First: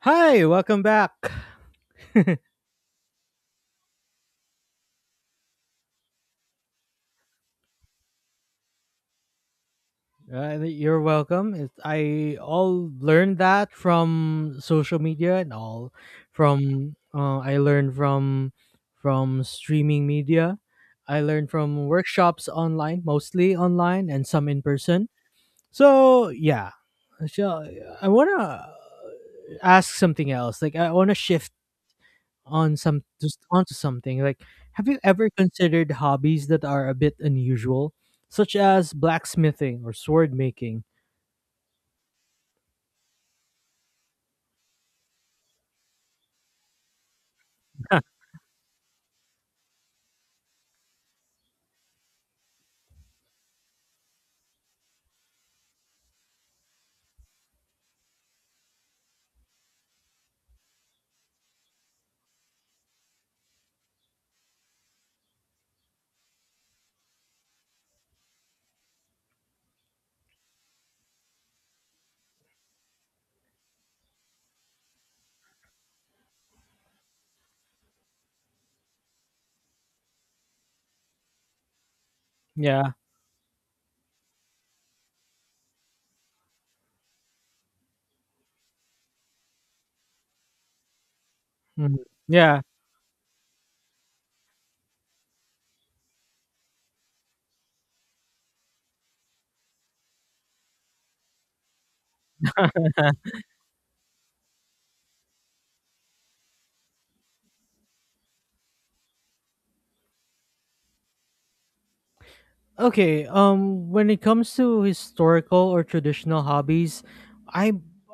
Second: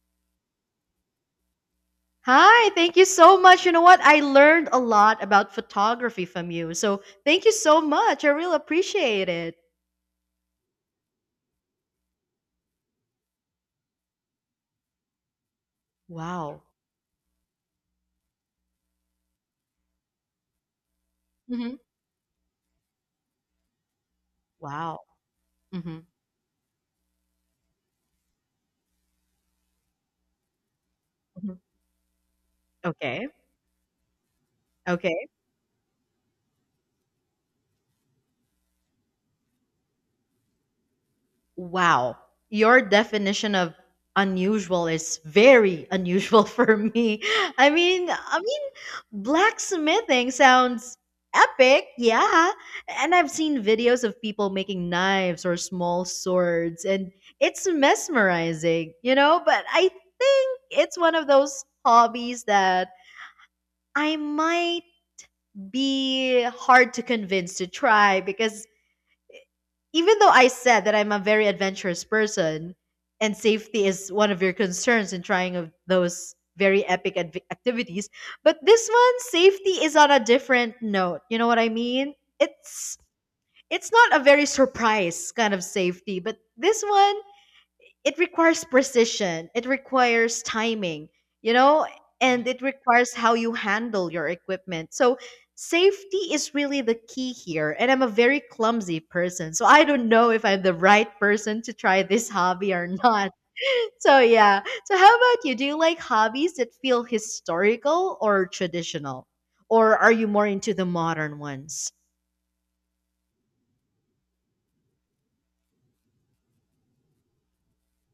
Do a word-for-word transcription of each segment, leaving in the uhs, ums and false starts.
Hi, welcome back. Hi, thank you so much. You know what? I learned a lot about photography from you. So thank you so much. I really appreciate it. Uh, you're welcome. It, I all learned that from social media and all Wow. from uh, I learned from from streaming media. I learned Hmm. from workshops online, mostly online and some in Wow. person. Hmm. So yeah, so I wanna ask something else. Like I wanna shift Hmm. on some Okay. just onto something. Like, have you Okay. ever considered hobbies that are a bit unusual, such as blacksmithing or sword making? Wow. Your definition of unusual is very unusual for me. I mean, I mean, blacksmithing sounds epic, yeah. And I've seen videos of people making knives or small swords, and it's mesmerizing, you know, but I think it's one of those hobbies that I might be hard to convince to try because even though I said that I'm a very adventurous person and safety is one of your concerns in trying of those very epic adv- activities, but this one safety is on a different note. You know what I mean? Yeah. It's it's not a very surprise kind of safety, but this one it requires precision, it requires timing, you know, Mhm. and Yeah. it requires how you handle your equipment. So safety is really the key here, and I'm a very clumsy person, so I don't know if I'm the right person to try this hobby or not. So yeah, so how about you? Do you like hobbies that feel historical or traditional, or are you more into the modern ones? Okay. Um, when it comes to historical or traditional hobbies, I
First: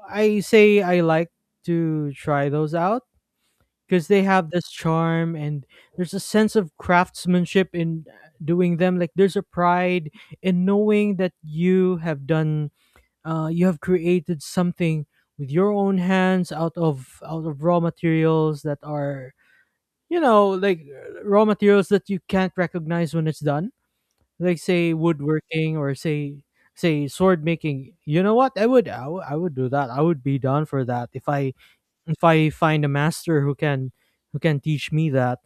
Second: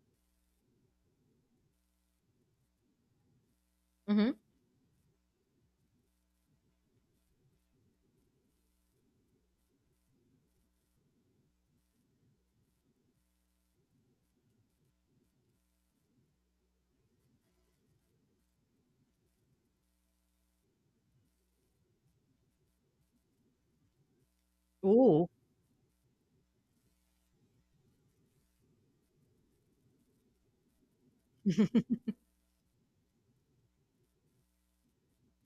I say I like to try those out because they Mm-hmm. have this charm and there's a sense of craftsmanship in doing them. Like there's a pride in knowing that you have done uh, you have created something with your own hands out of out of raw materials that are you know like uh, raw materials that you can't recognize when it's done, like say Ooh. woodworking or say say sword making. You know what, i would I wou- I would do that. I would be down for that if i if I find a master who can who can teach me that,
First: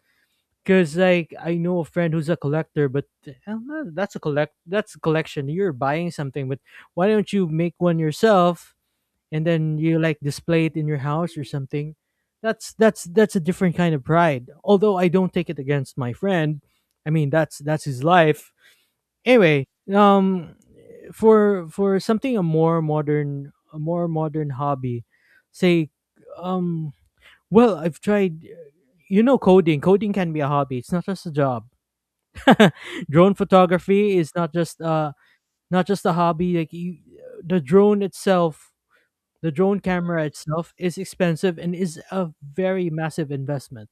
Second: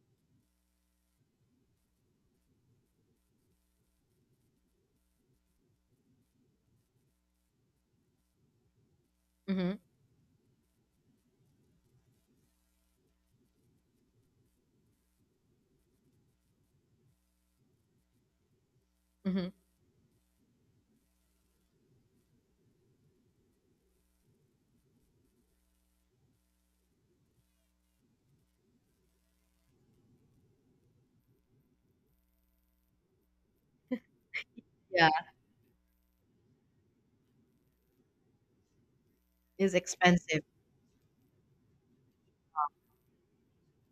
because like I know a friend who's a collector, but uh, that's a collect that's a collection, you're buying something, but why don't you make one yourself and Mm-hmm. then you like display it in your house or something? That's that's that's a different kind of pride, although I don't take it against my friend. I mean, that's that's his life Mm-hmm. anyway. um for for something, a more modern, a more modern hobby, say, um well, I've tried, you know, coding. Coding can be a hobby, it's not just a job. Drone photography is not just Yeah. uh not just a hobby. Like, you, the drone itself, the Is drone camera expensive, itself is expensive and is a very massive investment.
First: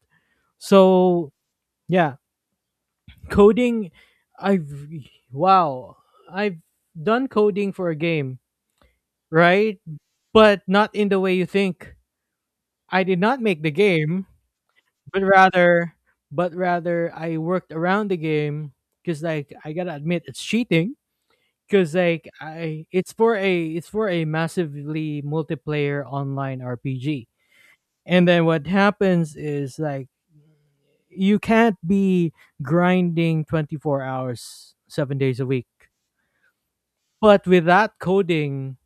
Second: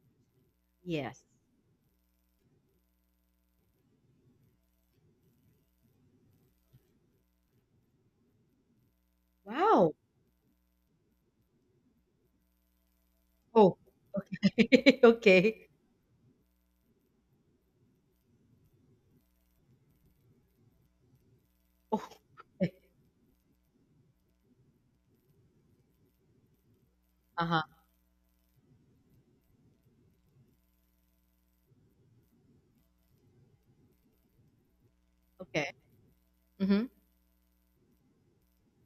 yes. So, yeah, coding, I've wow, I've done coding for a game, right? Wow. But not in the way you think. I did not make the Oh. game, but Okay. rather but rather I worked around the game, cuz like I got to admit it's cheating, cuz Oh, like okay. I it's for a it's for a massively multiplayer online R P G. Uh-huh. And then what happens is, like, you can't be grinding twenty-four hours, seven days a week. Okay. Mhm. But with that coding,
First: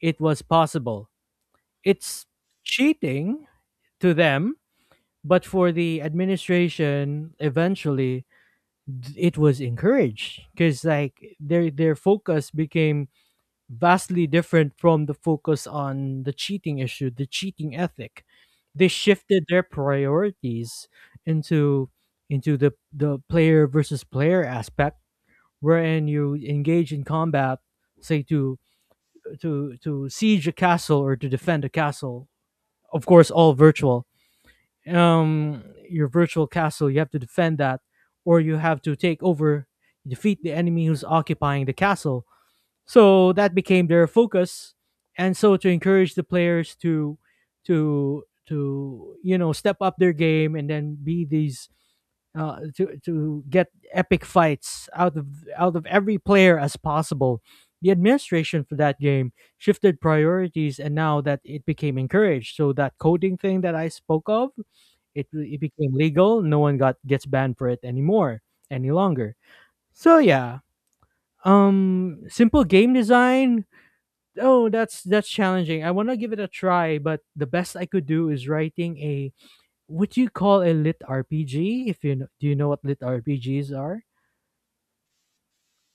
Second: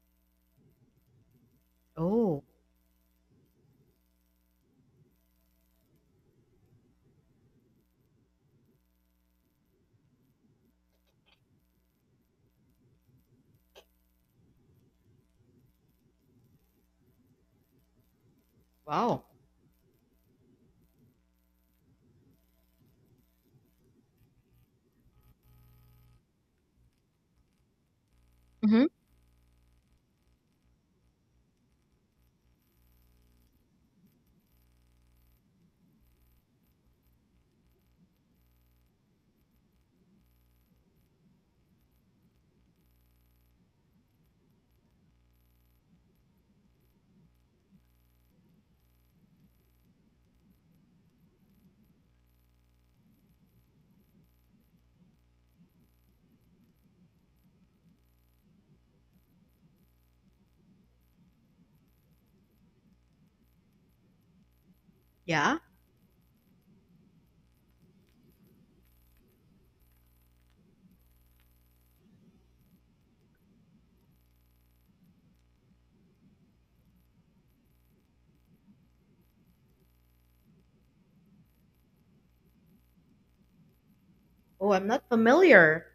it was possible. It's Oh, cheating to them, but for the administration, eventually d- it was encouraged because like their their focus became vastly different from the focus on the cheating issue, the cheating ethic. They wow. shifted their priorities into into the the player versus player aspect, wherein you engage in combat, say to Mhm. to to siege a castle or to defend a castle. Of course, all virtual. Um, your virtual castle, you have to defend that, or you have to take over, defeat the enemy who's occupying the castle, so that became their focus. And so to encourage the players to to to, you know, step up their game and then be these uh, to to get epic fights out of out of every player as possible. The administration for that game shifted priorities, and now that it became encouraged, so that coding thing that I spoke of, it Yeah. it became legal. No one got gets banned for it anymore, any longer. So yeah, um, simple game design, oh, that's that's challenging. I want to give it a try, but the best I could do is writing a what you call a lit R P G. If you know, do you know what lit R P Gs are? Oh, I'm not familiar.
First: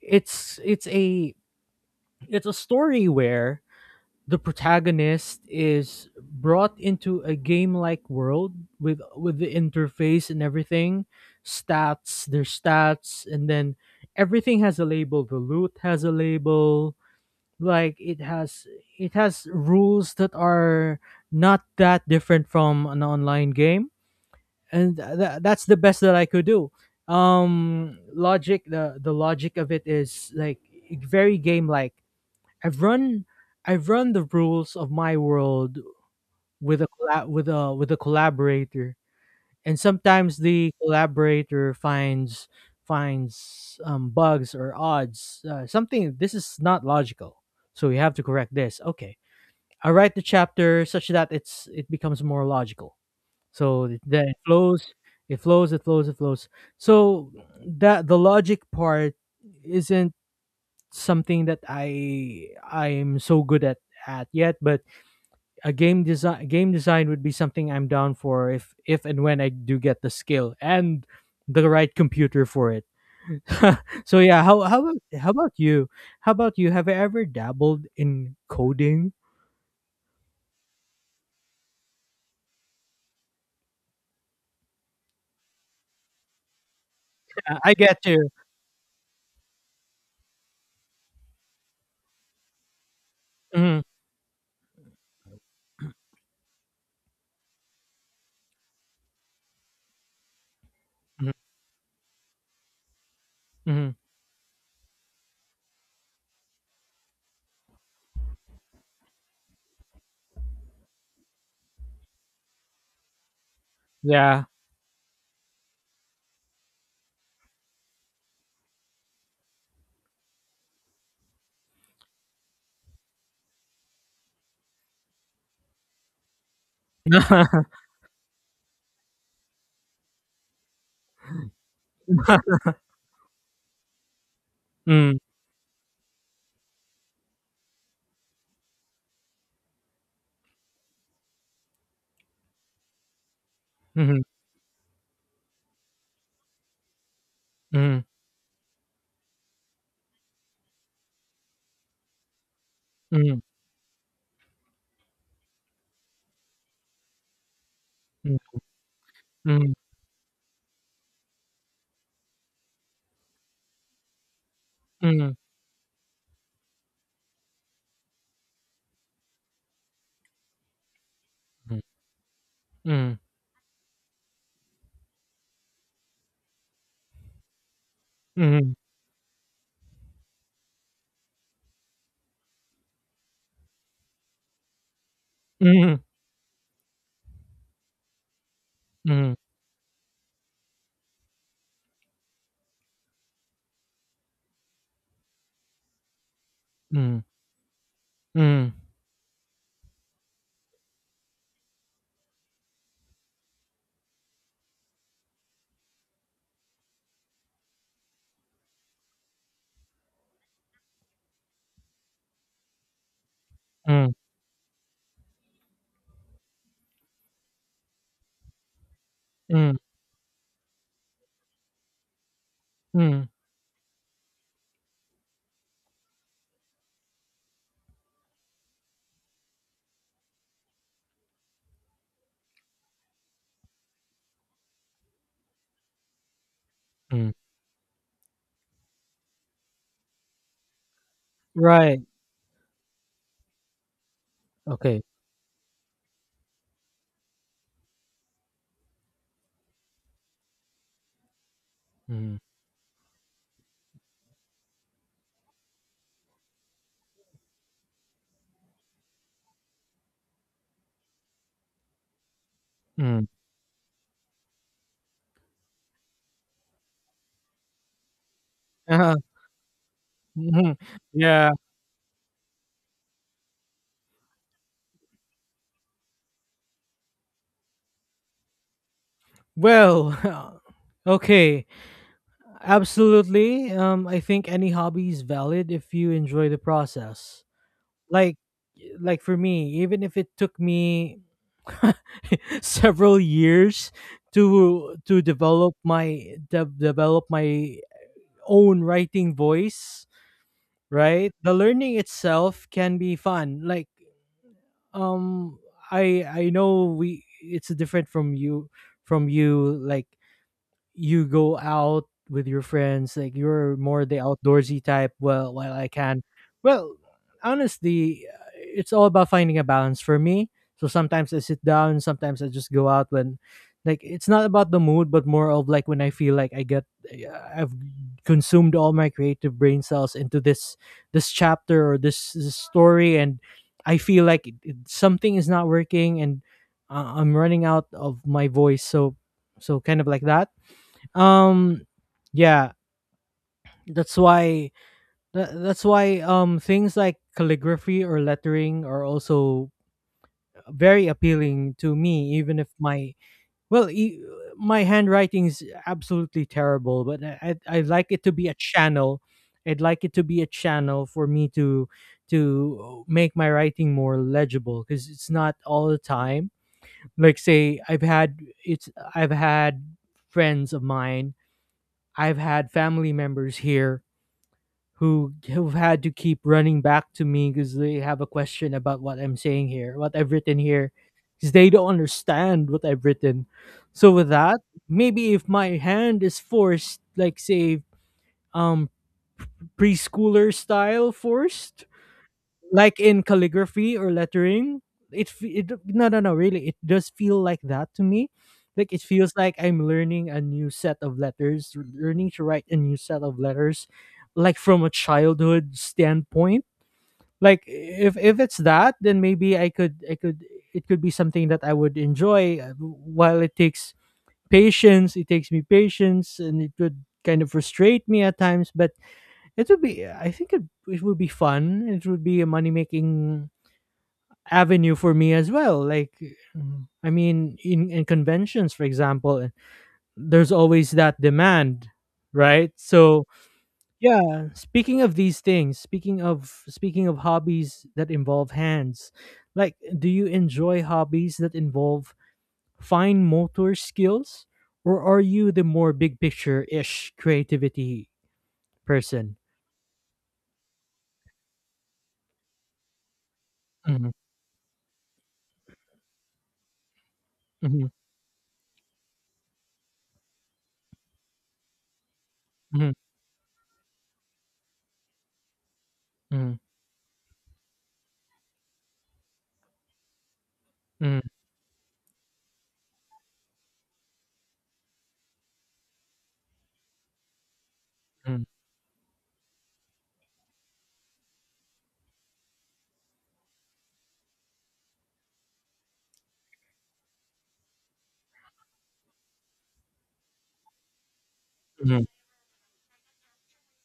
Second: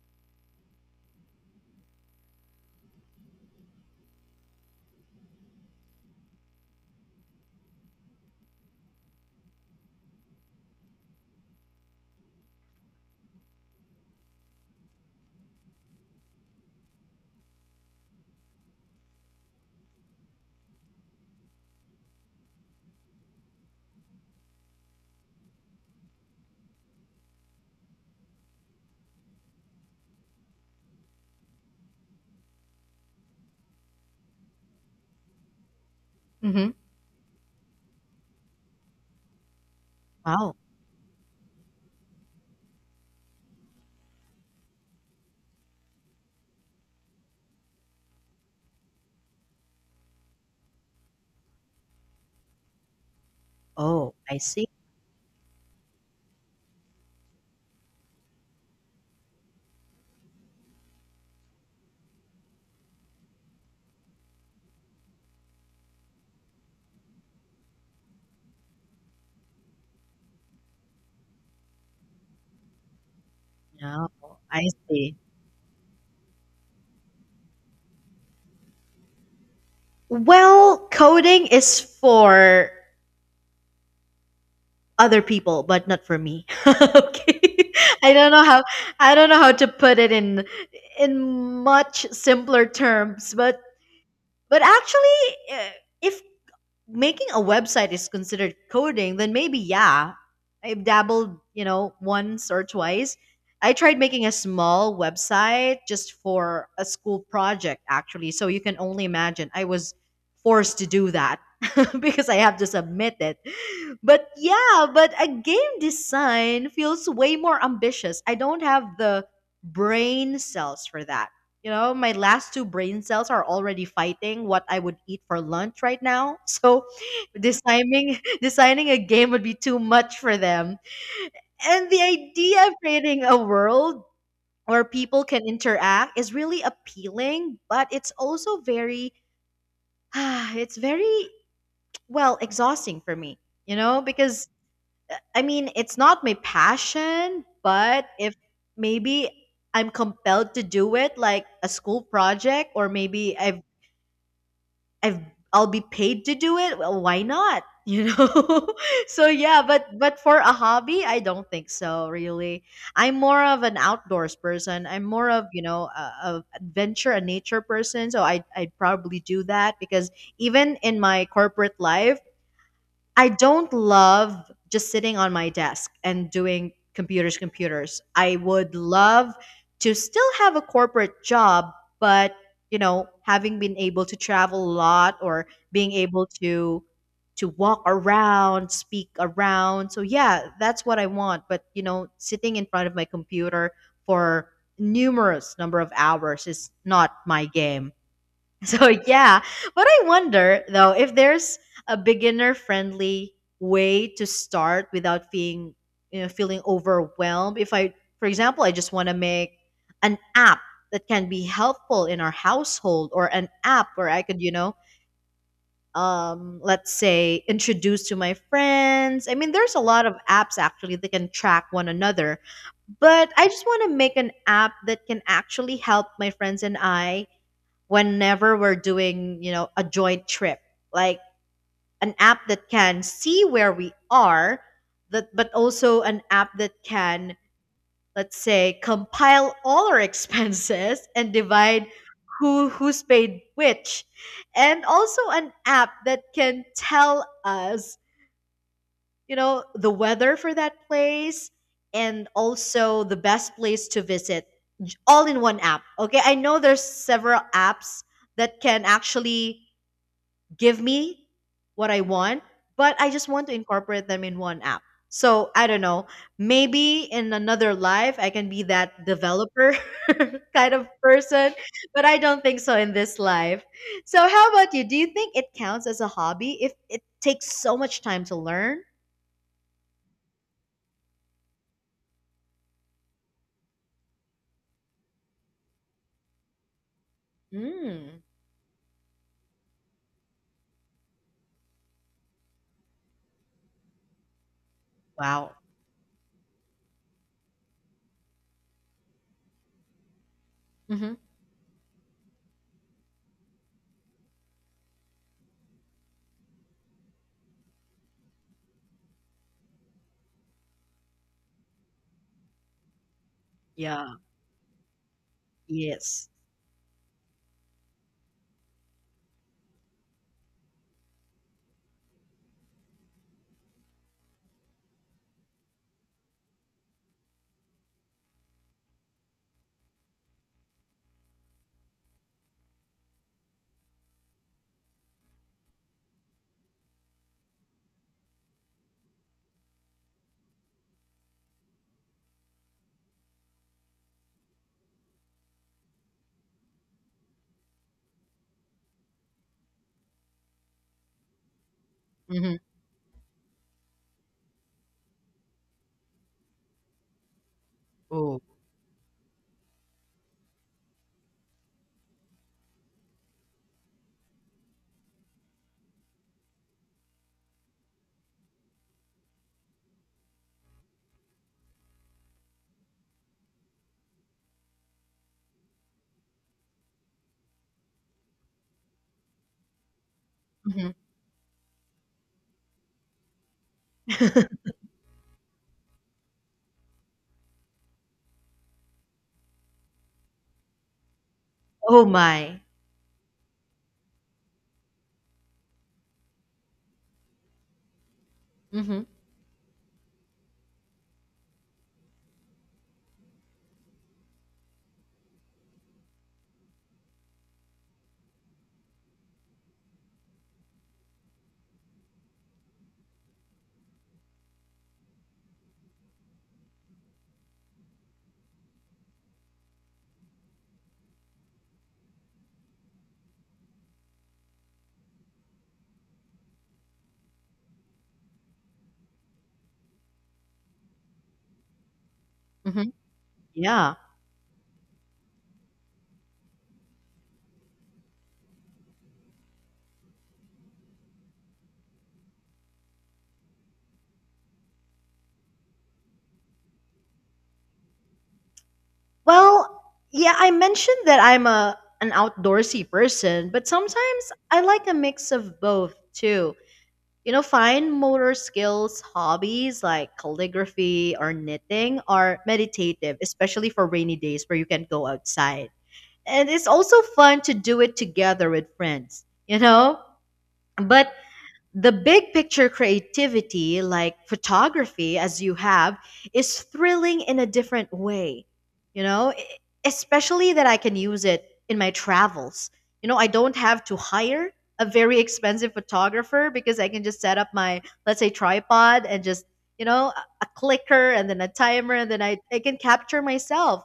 It's it's a it's a story where the protagonist is brought into a game-like world with with the interface and everything, stats, their stats, and then everything has a label. The loot has a label, like it has it has rules that are not that different from an online game. And th- th- that's the best that I could do. Um logic, the the logic of it is, like, e-, very game like. i've run I've run the rules of my world Mhm. with a colla- with a with a collaborator, and sometimes Wow. the collaborator finds finds um, bugs or odds, uh, something this is not logical, so we have to correct this. Okay, I write the chapter such that it's it becomes more logical. So th- Oh, then it I see flows, it flows, it flows, it flows. So that the logic part isn't something that I I'm so good at at yet, but a game design game design would be something I'm down for if if and when I do get the skill and the right computer for it. now. So yeah, how I how about see. how about you? How about you? Have you ever dabbled in coding? Well, coding is for other people, but not for me. Okay. Uh, I get I you. don't know how I don't know how to put it in in much simpler terms, but Mhm. but actually, uh, if making a website is considered coding, then maybe yeah. I've Mhm. dabbled, you know, once or twice. I Mhm. tried making a small website just for a school project actually. So you can only imagine I was forced to do that because I have to submit it. But Yeah. yeah, but a game design feels way more ambitious. I don't have the brain cells for that. You know, my last two brain cells are already fighting what I would eat for lunch right now. So designing designing a game would be too much for them. And the idea of creating a world where Mm. people can interact is really appealing, but it's also very it's very well exhausting for me, you know, Mhm. because I mean, it's not my passion, but Mhm. if maybe I'm compelled to do it, like a school project, or maybe Mhm. I've I've I'll be paid to do it. Well, why not? You Hmm. know. So yeah, but but for a hobby, I don't think so. Really, I'm more of an outdoors person. I'm more Mhm. of, you know, a, a adventure, a nature person. So I I'd probably do that because even in my corporate Mhm. life. Mhm. I don't love just sitting on my desk and doing computers, computers. I Mhm. would Mhm. love to still have a corporate job, but you know, having been able to travel a lot or being Mhm. able to to walk around, speak Mhm. around. So yeah, that's what I want. But you know, sitting in front of my computer for numerous number of hours is not Mhm. my game. So yeah, but I wonder though if there's a beginner friendly way to start without being you know feeling overwhelmed. If I for example, I just want to make an app that can be helpful in our household or an app where Mhm. I could, you know, um let's say introduce to my friends. I mean, there's Mhm. a lot of apps actually that can track one another, Mhm. but I just want to make an app that can actually help my friends and I whenever we're doing, you know, a joint trip. Like an app that can see where we are, that but also an app that Mhm. can, let's say, compile all our expenses and divide Right. who who's paid which. And Okay. also an app that can tell us, you know, the weather for that place and Mhm. also the best place to visit, j- all in one app. Okay, I know there's several apps that can actually give me what I want, but I Mhm. just want to incorporate them in one app. So I don't know. Maybe in another life, I can be that Uh-huh. developer kind Mhm. of Yeah. person, but I don't think so in this life. So, how about you? Do you think it counts as a hobby if it takes so much time to learn? Well, okay. Absolutely. Um, I think any hobby is valid if you enjoy the process. Mm. Like, like, for me, even if it took me several years to to Wow. develop my de- develop my own writing voice, Mm-hmm. right? The learning itself can be fun. Like, um i i know, we it's different from you from you like. You go out with your friends, like you're Yeah. more the outdoorsy type. Well, while I can, Yes. well, honestly, uh, it's all about finding a balance for me. So sometimes I sit down, sometimes I just go out when, like, it's not about the mood but more of like when I feel like I get uh, I've consumed all my creative brain cells into this this chapter or this, this story, and I feel like it, it- something is not working, and uh, I'm running out of my voice. So so kind of like that. um yeah, that's why tha- that's why, um things like calligraphy or lettering are also very appealing to me, Mm-hmm. even if my, well, e- my handwriting is absolutely terrible. But I, I I like it to Oh. be a channel. I'd like it to be a channel for me to to make my writing more legible, because it's not all the time. Like, say, i've had it's I've had friends of mine, I've had family members here who who've had to keep running back to me because they have a question about what I'm saying here, what I've written Mm-hmm. here, because they don't understand what I've written. So with that, maybe if my hand is forced, like, say, um preschooler style forced, Oh my. like in calligraphy or lettering, it, fe- it, no no no, really, it does feel like that to me. Like, Mm-hmm. it feels like I'm learning a new set of letters, learning to write a new set of letters, like from a childhood standpoint. Like, if if it's that, then maybe i could I could, it could be something that I would enjoy, uh, while it takes patience, it takes me patience, and it would kind of frustrate me at times. But it would be, I think, it, it would be fun. It would be a money making avenue for me as well. Like, mm, I mean, in, in conventions, for example, there's always that demand, right? Mm-hmm. So, Yeah. yeah. Speaking of these things, speaking of speaking of hobbies that involve hands, like, do you enjoy hobbies that involve fine motor skills, or are you the more big picture ish creativity person? Well, yeah, I mentioned that I'm a an outdoorsy person, but Mhm. sometimes I like a mix of both too. You know, Mhm. fine motor skills, hobbies like calligraphy or knitting are Mhm. meditative, especially for rainy days where you can go outside. And Mhm. it's also fun to do it together with friends, you know? But Mhm. the big picture creativity, like photography, as you have, is thrilling in a different way. You know, E- especially that I can use it in my travels. You know, I don't have to hire a very expensive photographer because I can just set up my, let's say, tripod and just, you know, a a clicker and then a timer, Mhm. and then I, I can capture myself.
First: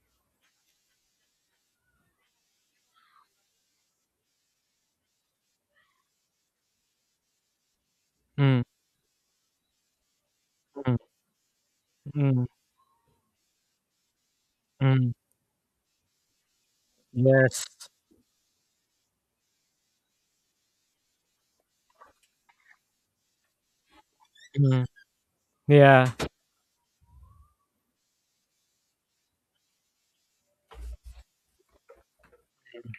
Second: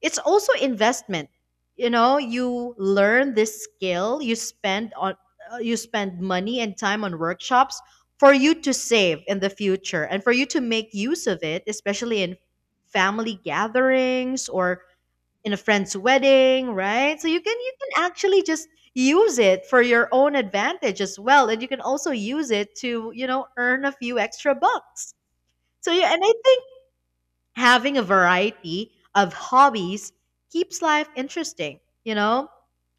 It's also investment, you know, you learn this skill, you spend on uh, you spend money and time on workshops for you Mhm. to save in the future and for you to make Mhm. use of it, especially in Mhm. family gatherings or Mhm. in a friend's wedding, right? So you can Yes. you can actually just use it for your own advantage as well, and you can also use it to, you know, earn a few extra Mhm. bucks. So yeah, Yeah. and I think having a variety of hobbies keeps life interesting, you know?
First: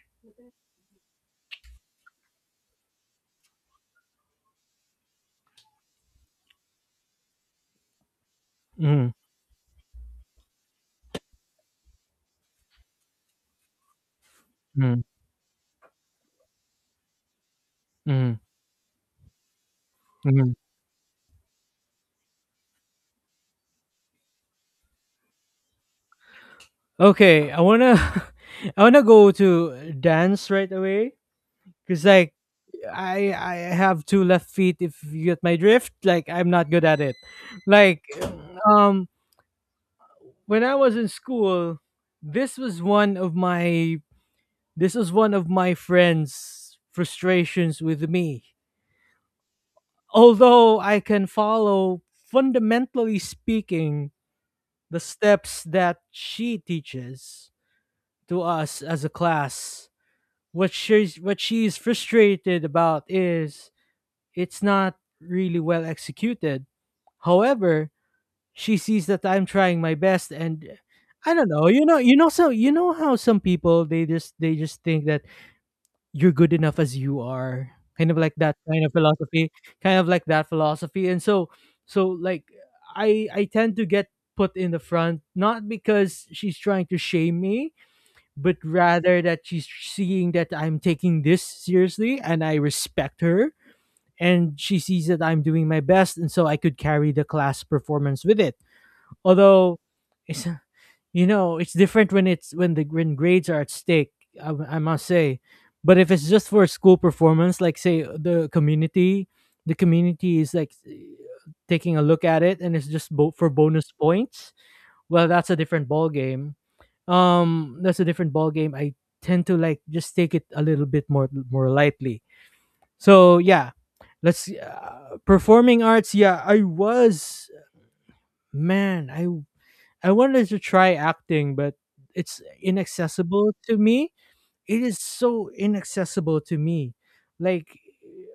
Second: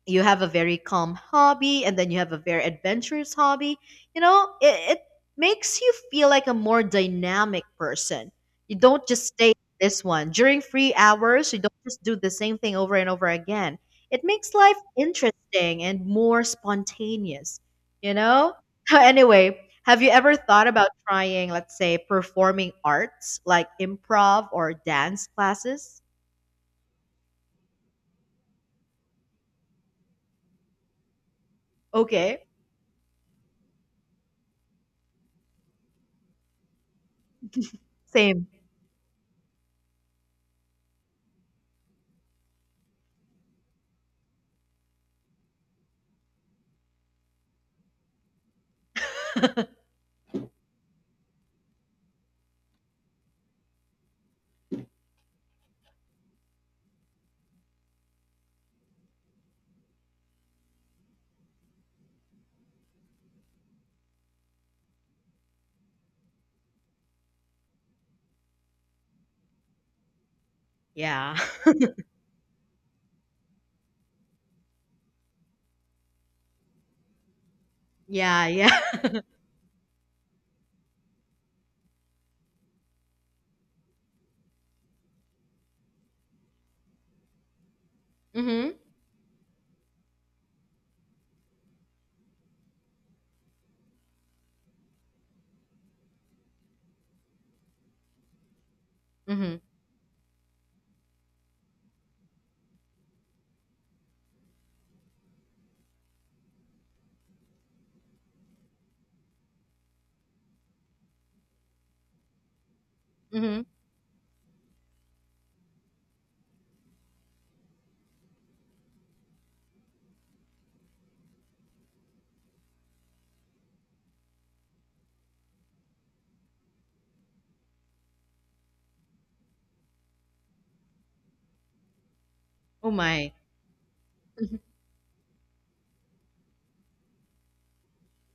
You have a very calm hobby and then you have a very adventurous hobby. You know, it, it makes you feel like a more dynamic person. You don't Mhm. just stay in this one during free hours, you don't just do the same thing over and over again. It makes life Mhm. interesting and more spontaneous, you Mhm. know. Anyway, have you ever Mhm. thought about trying, let's say, performing arts like improv or dance classes? Okay, I wanna I wanna go to dance right away because like Okay, I I have two left feet. If you get my drift, like, I'm not good at it. Like, same. um, when I was in school, this was one of my this was one of my friends' frustrations with me. Although I can follow, fundamentally speaking, the steps that she teaches to us as a class. What she's what she's frustrated about is it's not really well executed. However, she sees that I'm trying my best, and I Yeah. don't know. You know, you know, so you know how some people, they just they just think that you're good enough as you are. Kind of like Yeah, that yeah. kind of philosophy, kind of like that philosophy. And so so like I I tend to get put in the front, not because she's trying to shame me, but Mhm. rather that she's seeing that I'm taking this seriously and I respect her. And she sees that I'm doing my best, and so I could carry the class performance with it. Mhm. Although, it's, you know, it's different when it's when the when grades are at stake. I, I must say, but if it's just for school performance, like say the community, the community is like taking a look at it, and it's just bo- for Mhm. bonus points. Well, that's a different ball game, um that's a different ball game i tend to like just take it a little bit more more lightly. So yeah, let's uh, performing arts. Yeah, I was man I I wanted to try acting, but it's Oh my. inaccessible to me. Mhm. It is so inaccessible to me. Like,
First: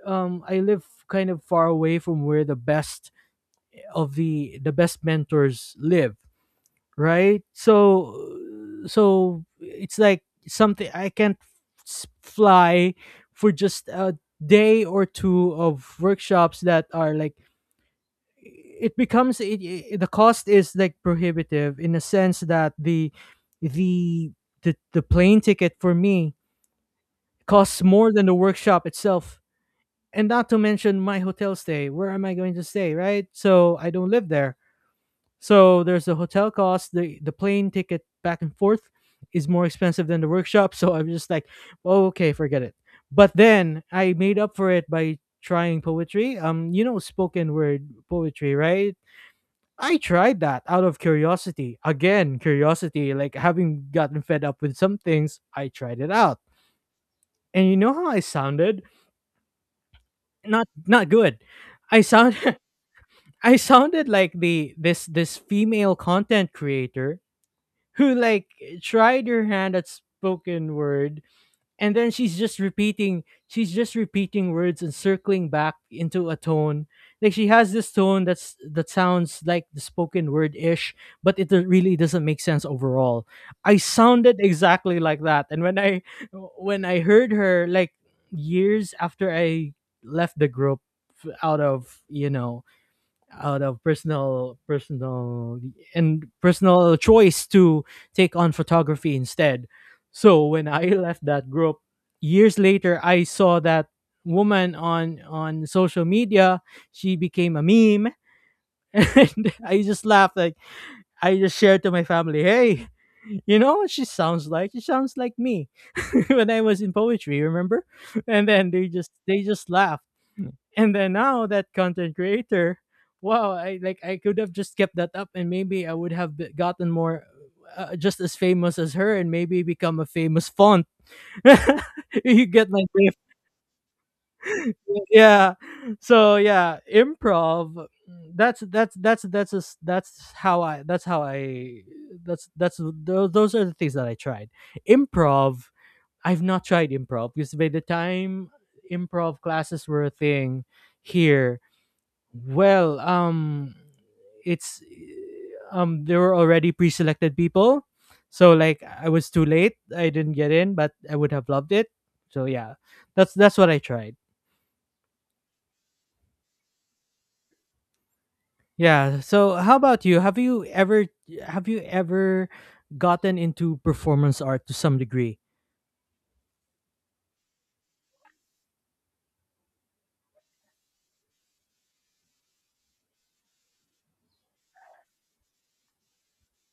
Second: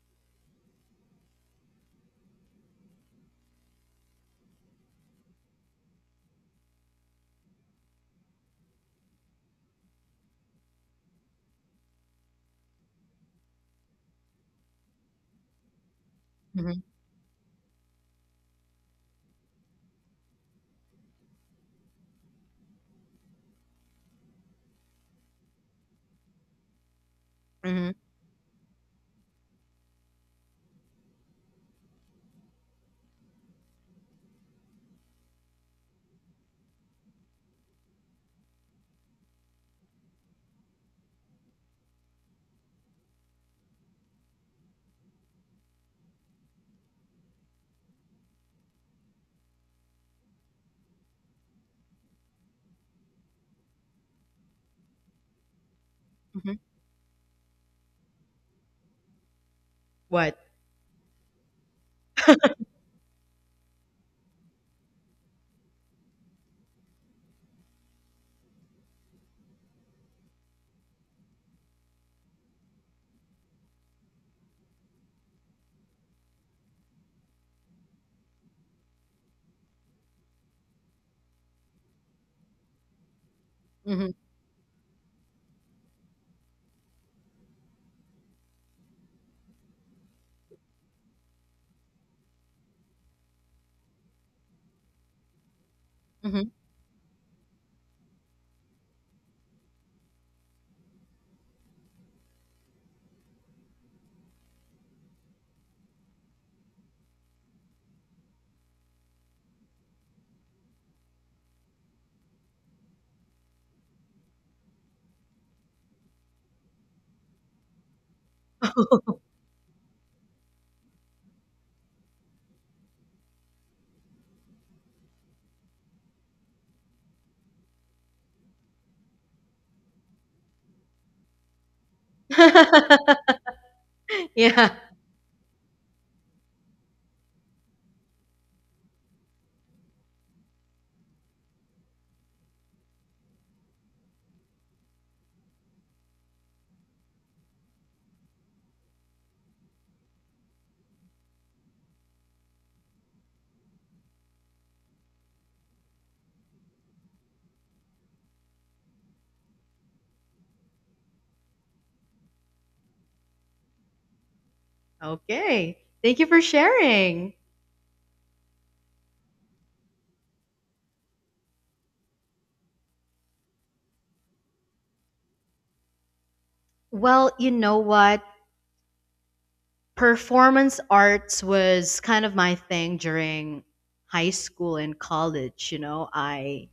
um I live kind of far away from where the best of the the best mentors live, right? So, so it's like something I can't s- fly for just a day or two of workshops Mhm. that are like, it becomes, it, it, the cost is like prohibitive, in a sense that the the the, the plane ticket for me costs Mhm. more than the workshop itself. And not to mention my hotel stay. Where am I going to stay, right? So I don't live there. So there's the hotel cost, the the plane ticket back and forth is more expensive than the workshop. So I'm just like, oh, okay, forget it. But then I made up for it by trying poetry. Um, you know, spoken word poetry, right? I tried that out of curiosity. Again, curiosity, like, having gotten fed up with some things, I tried it out. Mhm. And you know how I sounded? What? Not not good. I sound I sounded like the, this this female content creator who, like, tried her hand at spoken word, and then she's just repeating she's just repeating words and circling back into a tone. Like, she has this tone that's that sounds like the spoken word ish, but it do- really doesn't make sense overall. I Mhm. sounded exactly like that. And when i when i heard her, like, years after I left the group out of you know out of personal personal and Mhm. personal choice to take on photography instead. So when I left that group years later, I saw that woman on, on social media. She became a meme. And I just laughed. Like, I just shared to my family, hey, you know what she sounds like? she sounds like me. When I was in poetry, remember? And then they just they just laugh. And then, now that content creator, wow, i like i could have just kept that up, and maybe I would have be- gotten more, uh, just as famous as her, and maybe become a famous font. You get my drift? Yeah. Yeah. So yeah, improv. That's that's that's that's a s that's how i that's how I that's that's tho- those are the things that I tried. Improv, I've not tried improv because by the time improv classes were a thing here, well, um, it's um there were already pre-selected people, so, like, I was too late. I didn't get in, but I would have loved it. So yeah, that's that's what I tried. Okay. Thank you for sharing. Yeah. So how about you? Have you ever, have you ever gotten into performance art to some degree? Well, you know what? Performance arts was kind of my thing during high school and college, you know. I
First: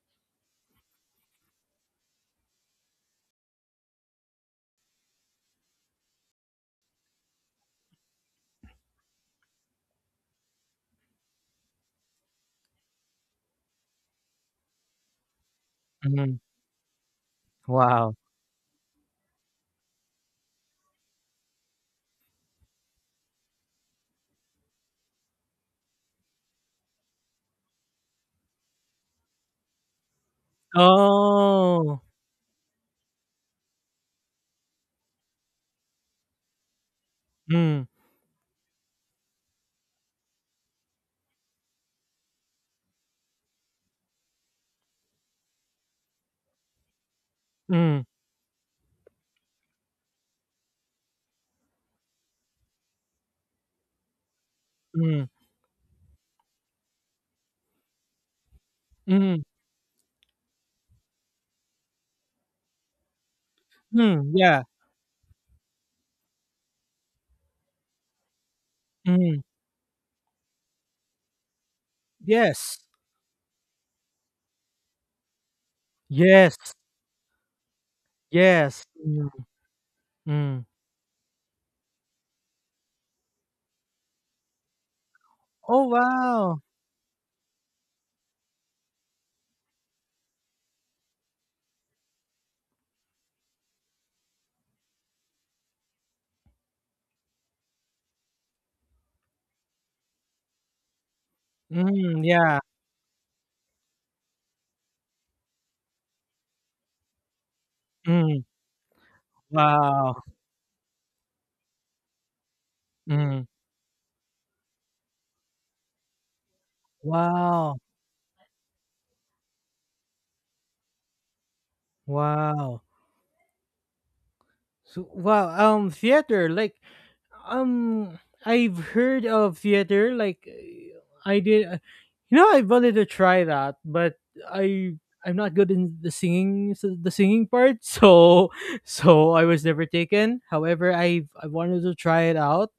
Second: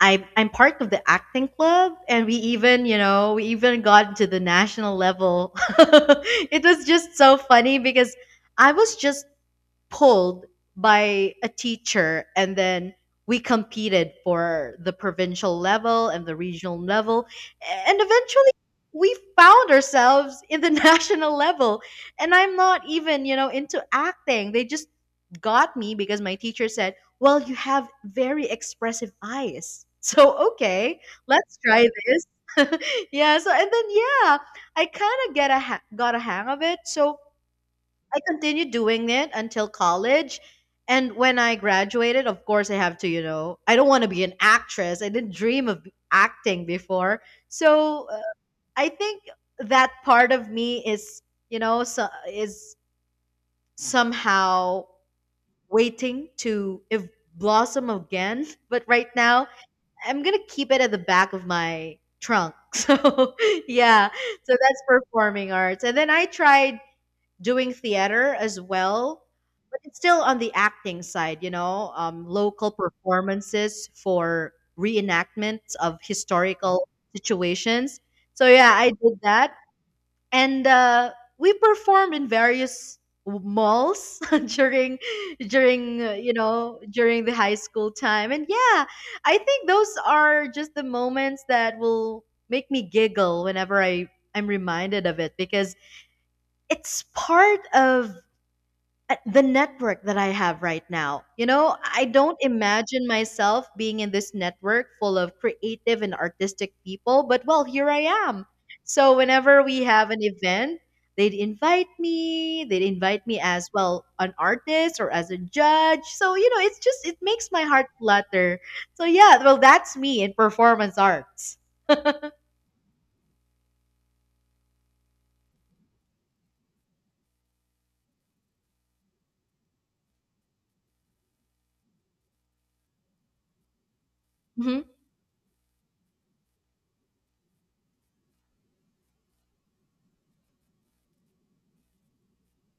I am I'm part of the acting club, and we even, you know, we even got to the national level. It was just so funny because I was just pulled by a teacher, and then we competed for the provincial level and the Mhm. regional level, and Wow. eventually we found ourselves in the national level. And I'm not even, you know, into acting. They just got me because my teacher said, well, you have very expressive eyes. So okay, let's try Oh. this. Yeah, so and then yeah, I kind of get a ha- got a hang of it. So Mm, I continued doing it until college. And when I graduated, of course, I have to, you know, I don't want to be an actress. I didn't dream of acting before. mm, So uh, I think that part of me is, you know, so, is somehow mm, waiting to if blossom again. But right mm, now, I'm going to keep it at the back of my trunk. So, yeah. mm, So yeah. that's performing arts. And then I tried doing theater as well, Mm, but it's still on the acting side, you know, um, local yes. performances for reenactments of Yes. historical situations. So yeah, Yes. I did Mm, that, mm. and uh, we performed in various w- malls during Oh, during uh, you wow. know, during the high school time. And yeah, I think those are just the moments that will make me giggle whenever i i'm reminded of it because it's part of uh, the network that I have right now. You know, I Mm, don't yeah. imagine myself being in this network full of creative and artistic people, but well, here I Mm, am. So whenever we have an wow. event, they'd invite me, they'd invite me Mm, as well an artist or as a judge. So, you know, it's just it makes my wow. heart flutter. So yeah, well that's me in performance arts. Wow. So, wow. Um, theater. Like, um, I've heard of theater. Like, I did, uh, You know, I wanted to try that, but Mhm. I I'm not good in the singing the singing part. So so I was never taken. However, I I wanted to try it out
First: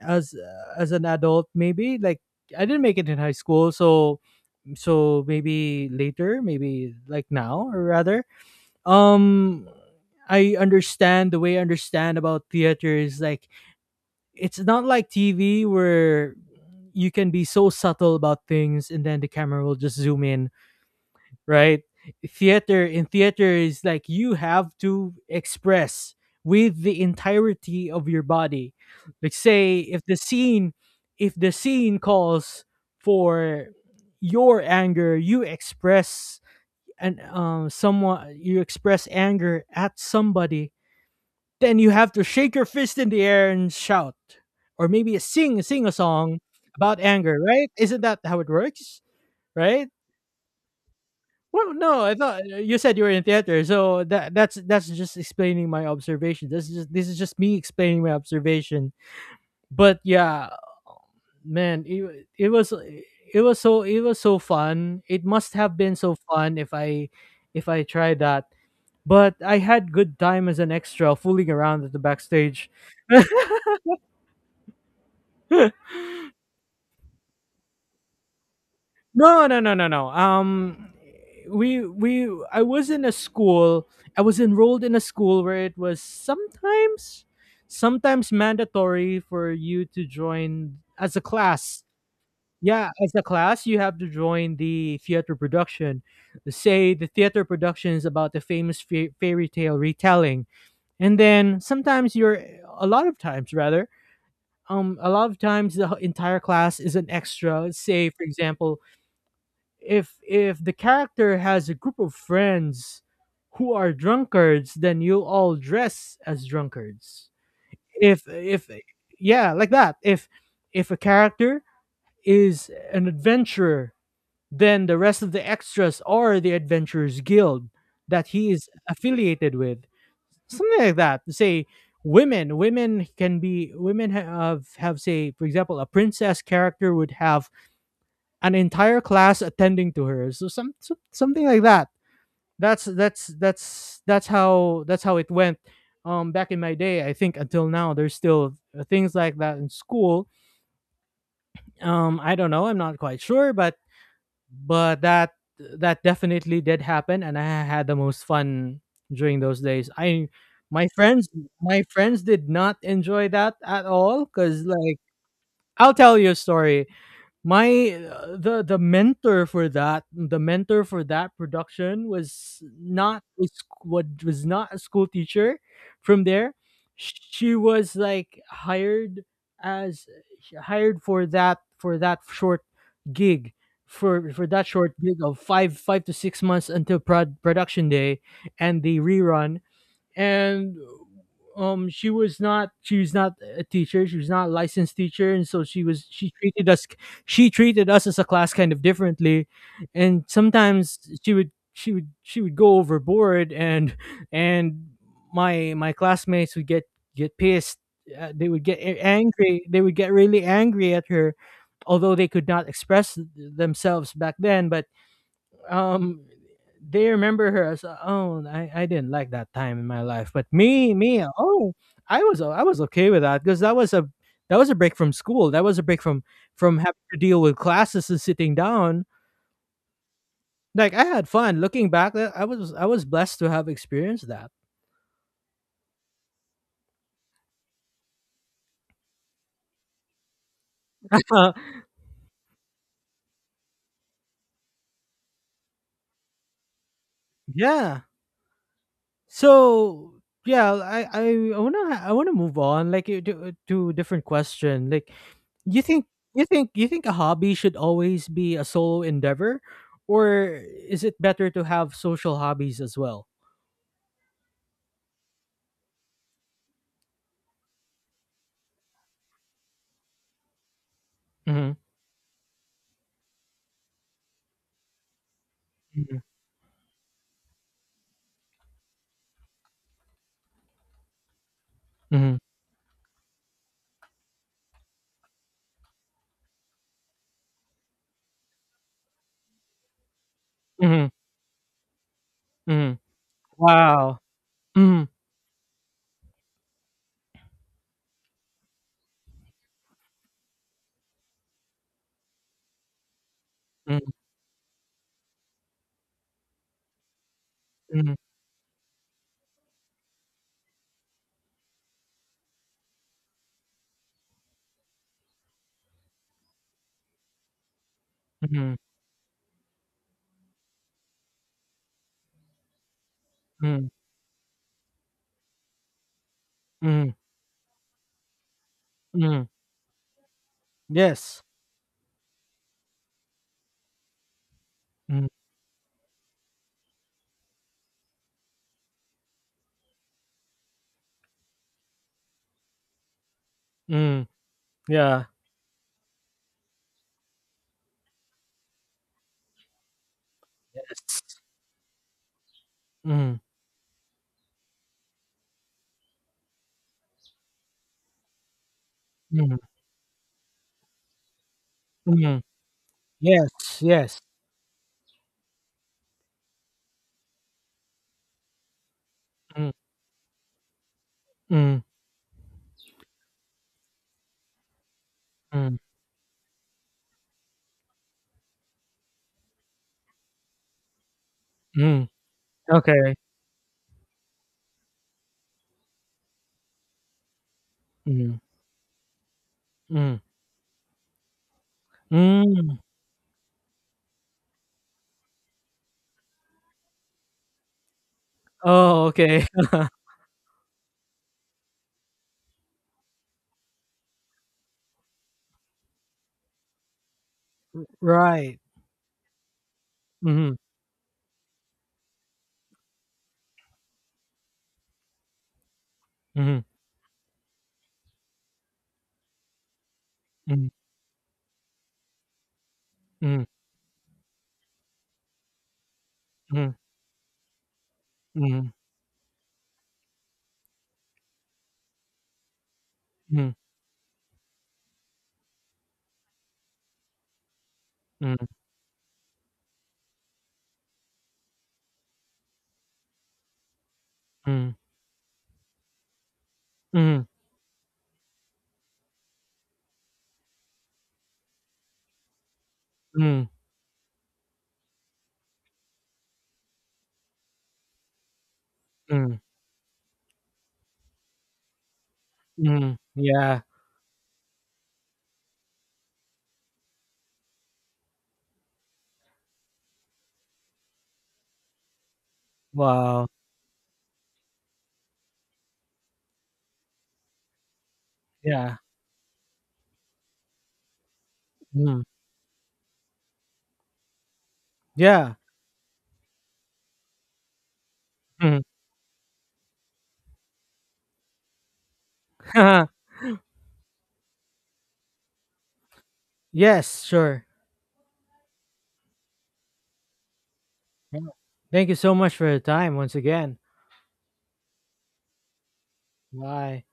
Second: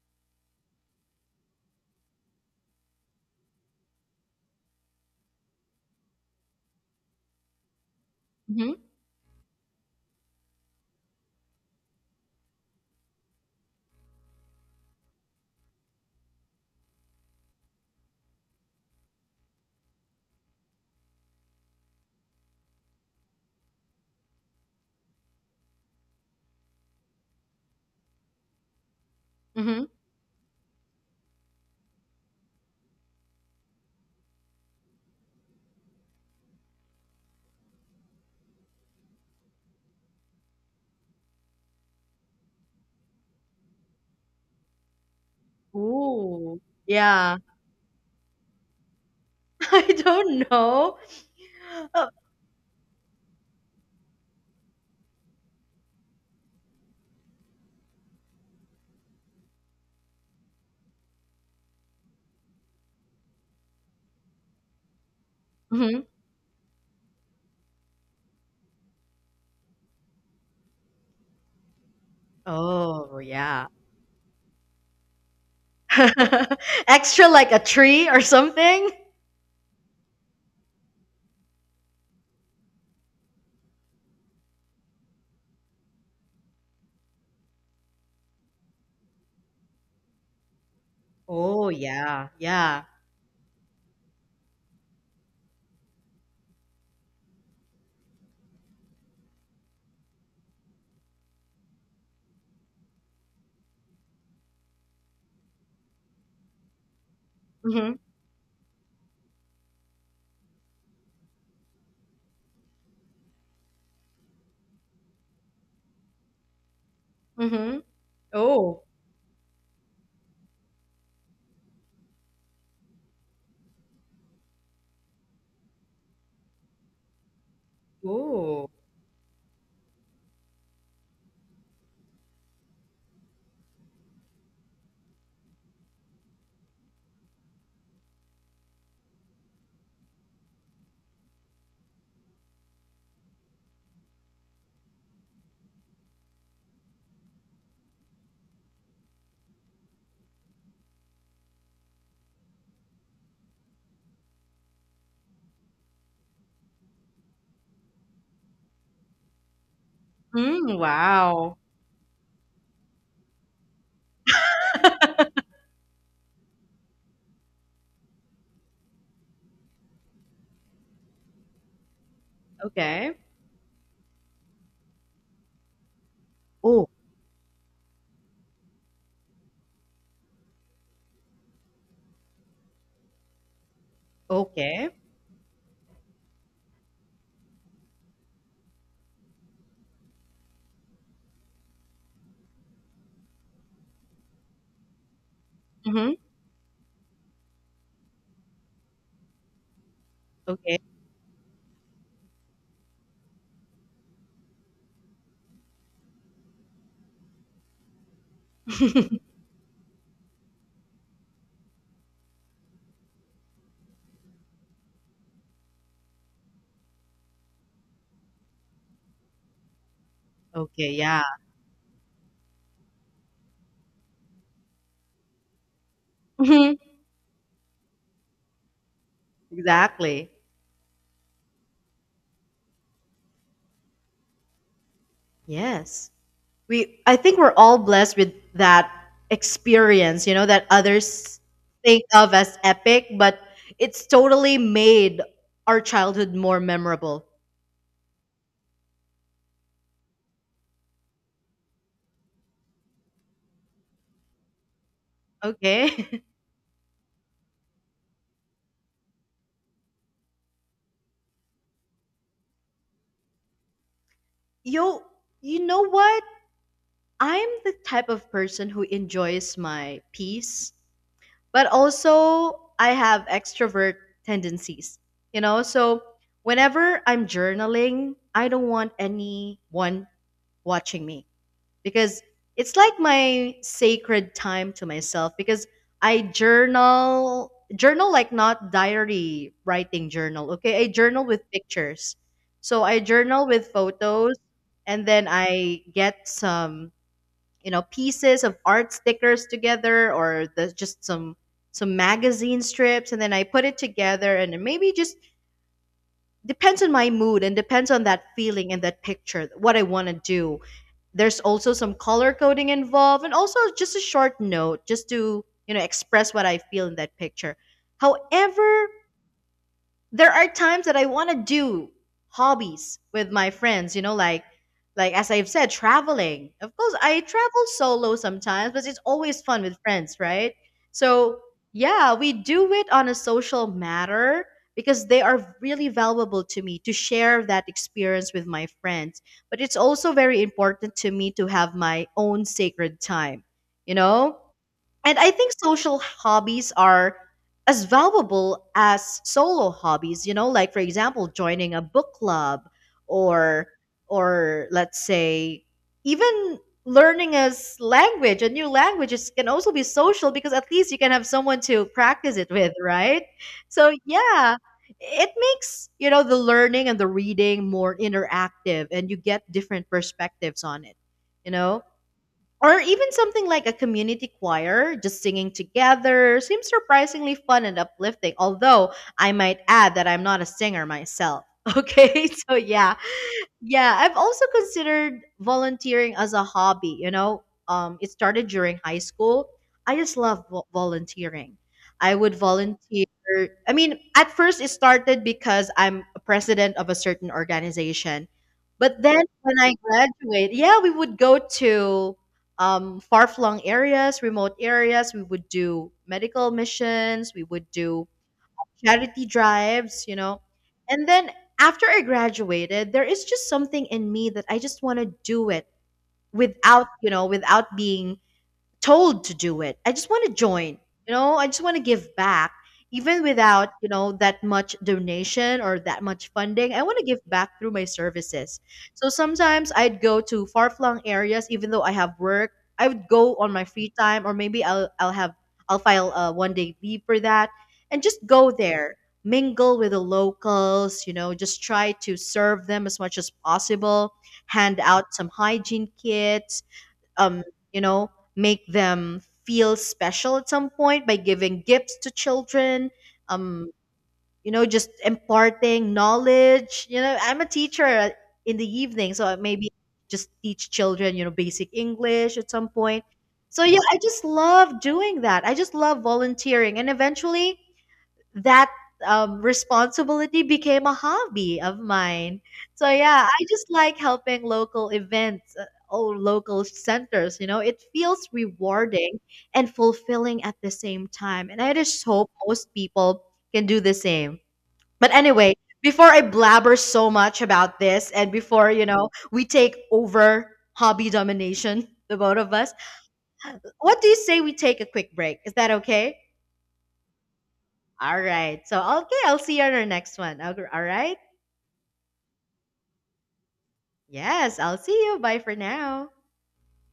as, as an adult. Maybe like I didn't make it in high school, so so maybe later, maybe like now, or rather, Mhm. um I understand the way i understand about theater is like, it's not like T V where you can be so subtle about things, and then the camera will just zoom in, right? Theater in theater is like, you have to express with the entirety of your body. Like, say, Mhm. if the scene if the scene calls for your anger, you express and um someone you express anger at somebody, then you have to shake your fist in the air and shout. Or maybe sing sing a song Ooh. about Yeah. anger, right? Isn't that how it works? I Right? don't know. Well, no, Uh, I thought, uh, you said you were in theater, so that that's that's just explaining my observation. This is just, this is just me explaining my observation. But yeah, man, it, it was it was so it was so fun. It must have been mhm. so fun if I if I tried that. But I had good time as an extra fooling around at the backstage. Oh, yeah. Extra like a tree or something? No, no, no, no, no. Um, we we I was in a school. I was enrolled in a school where it was sometimes sometimes mandatory for you to join as a Oh, class. yeah. Yeah. Yeah, as a class, you have to join the theater production. Say the theater production is about the famous fa- fairy tale retelling, and then sometimes you're a lot of times, rather. Um, a lot of times the entire class is an extra. Mm-hmm. Say, for example, if if the character has a group of friends who are drunkards, then you all dress as drunkards. Mm-hmm. If if Oh, yeah like that. If if a character is an adventurer, then the rest of the extras are the adventurers guild that he is oh. affiliated with, something like that. Say women women can be women, ha- have have Say, for example, a princess character would have an entire class attending to her. So some, so- something like that. That's that's that's that's how that's how it went. Um, back in my day, I think until now there's still, uh, things like that in school. Um, I don't know. I'm not quite sure, but, but that that definitely did happen, and I had the most fun during those days. I Mm, my friends wow. my friends did not enjoy that at all, because, like, I'll tell you a story. My uh, the the mentor for that the mentor for that production was Okay. not a sc- what was not a school teacher from there. Oh, She was, like, hired as hired for that for that short gig for for that okay. short gig of five five to six months, until prod, production day and the rerun. And, um she was not, she was not a teacher, she was not a licensed teacher. And so she was Mm-hmm. she treated us she treated us as a class kind of differently. And Okay. sometimes she would she would she would go overboard, and and my my classmates would get get pissed. uh, they would get a- angry they would get really angry at her, although they could not express th- themselves back then. But, um they remember her as, oh, I, I didn't like that time in my life. But, Okay. me Yeah. me oh, i was i was okay with that, because that was a that was a break from school. That was a break from, Hmm. from having to deal with classes and sitting down. Exactly. Like, I had fun looking back. uh, i was i was blessed to have experienced that. Yes. We I think we're all blessed with that experience, you know, that others uh, think of as epic, but it's totally made our childhood more memorable. yeah so yeah, i i want to i want to move on, like, uh, to, uh, to a different question. Like, You think Okay. you think you think a hobby should always be a solo endeavor, or is it better to have social hobbies as well? Yo, you know what? I'm the type of person who enjoys my peace, but Mm-hmm. also I have extrovert tendencies. You know, so Mm-hmm. whenever I'm journaling, I don't want anyone watching me, because it's like my sacred time to myself, because I journal journal, like not diary writing journal, okay? I Mm-hmm. journal with pictures, so Mm-hmm. I journal with Wow. photos, Mm-hmm. and then I get some you know pieces of art, stickers together, or the, just some some magazine strips, and then I put it Mm-hmm. together, and then maybe just depends on my mood and depends on that feeling and that picture, what I want to do. There's also some color coding involved and also just a short note just to, you know, express what I feel in that picture. Mm-hmm. However, there are times that I want to do hobbies with my friends, you know, like like as I've said, traveling. Of course, Mm-hmm. I travel solo sometimes, but it's always Mm-hmm. fun with friends, right? So, Yes. yeah, we do it on a social matter because they are really valuable to me to share that experience with my friends. But it's also very important to me to have my own sacred time, you Mm-hmm. know? And Yeah. I think social hobbies are as valuable as solo hobbies, you know, like for example, Yes. joining a book club, Mm-hmm. or or let's say even learning a s- language, a new language is, can also be social because at least you can have someone to practice Mm-hmm. it with, right? Yes. So Yes. yeah, it makes, you know, the learning and the reading more interactive, and you get different perspectives on it, you Mm-hmm. know? Or even something like a community choir, just singing together, seems surprisingly fun and uplifting. Although I might add that I'm not a singer myself. Mm-hmm. Okay, so yeah, Okay. yeah, I've also considered volunteering as a hobby. You know, um, it Mm-hmm. started during high school. I just Mm-hmm. love vo- volunteering. I would Mm-hmm. volunteer. I mean, at first it started because I'm a president of a certain organization, but Oh, then okay. when I graduated, yeah, we would go to um, far-flung areas, remote areas. We would do medical missions. We would do Right. charity drives, you know. Mm-hmm. And then after I graduated, there is just something in me that I just want to do it Mm-hmm. without, you know, without being told to do it. I just want to Mm-hmm. join. You know, I just want to give back, even Mm-hmm. without, you know, that much donation or that much funding. I want to give back through my services. Mhm, So sometimes I'd go to far flung areas, even though I have work. I would go on mhm, my free time, or maybe I'll I'll have I'll file a one day leave for that, and just mm, go there, mingle with the locals. You know, just try to serve them as much as possible. mm, Hand out some hygiene kits mm, um, you know, make them feel special at some point by giving gifts to children, mm, um, you know, just imparting knowledge. You know, I'm a teacher, uh, in the evening, so mm, maybe just teach children, you know, basic English at some mm, point. yeah, So yeah, I just love doing that. I just love volunteering. And eventually, that, um, responsibility became a hobby of mine. So yeah, wow, I just like helping local events, uh, or local centers. You know, it feels yeah, rewarding and fulfilling at the same time. And I mm, just hope most people can do the same. But yeah, anyway, before I blabber so much about this, and mm. before, you know, we take over hobby domination, the both of us, what do you say we take a quick break? Is that okay? Yes, sure. All right. So, okay, I'll see you on our next one. All right. Yeah. Thank you so much for your time once again. Yes, I'll see you. Bye for now. Bye.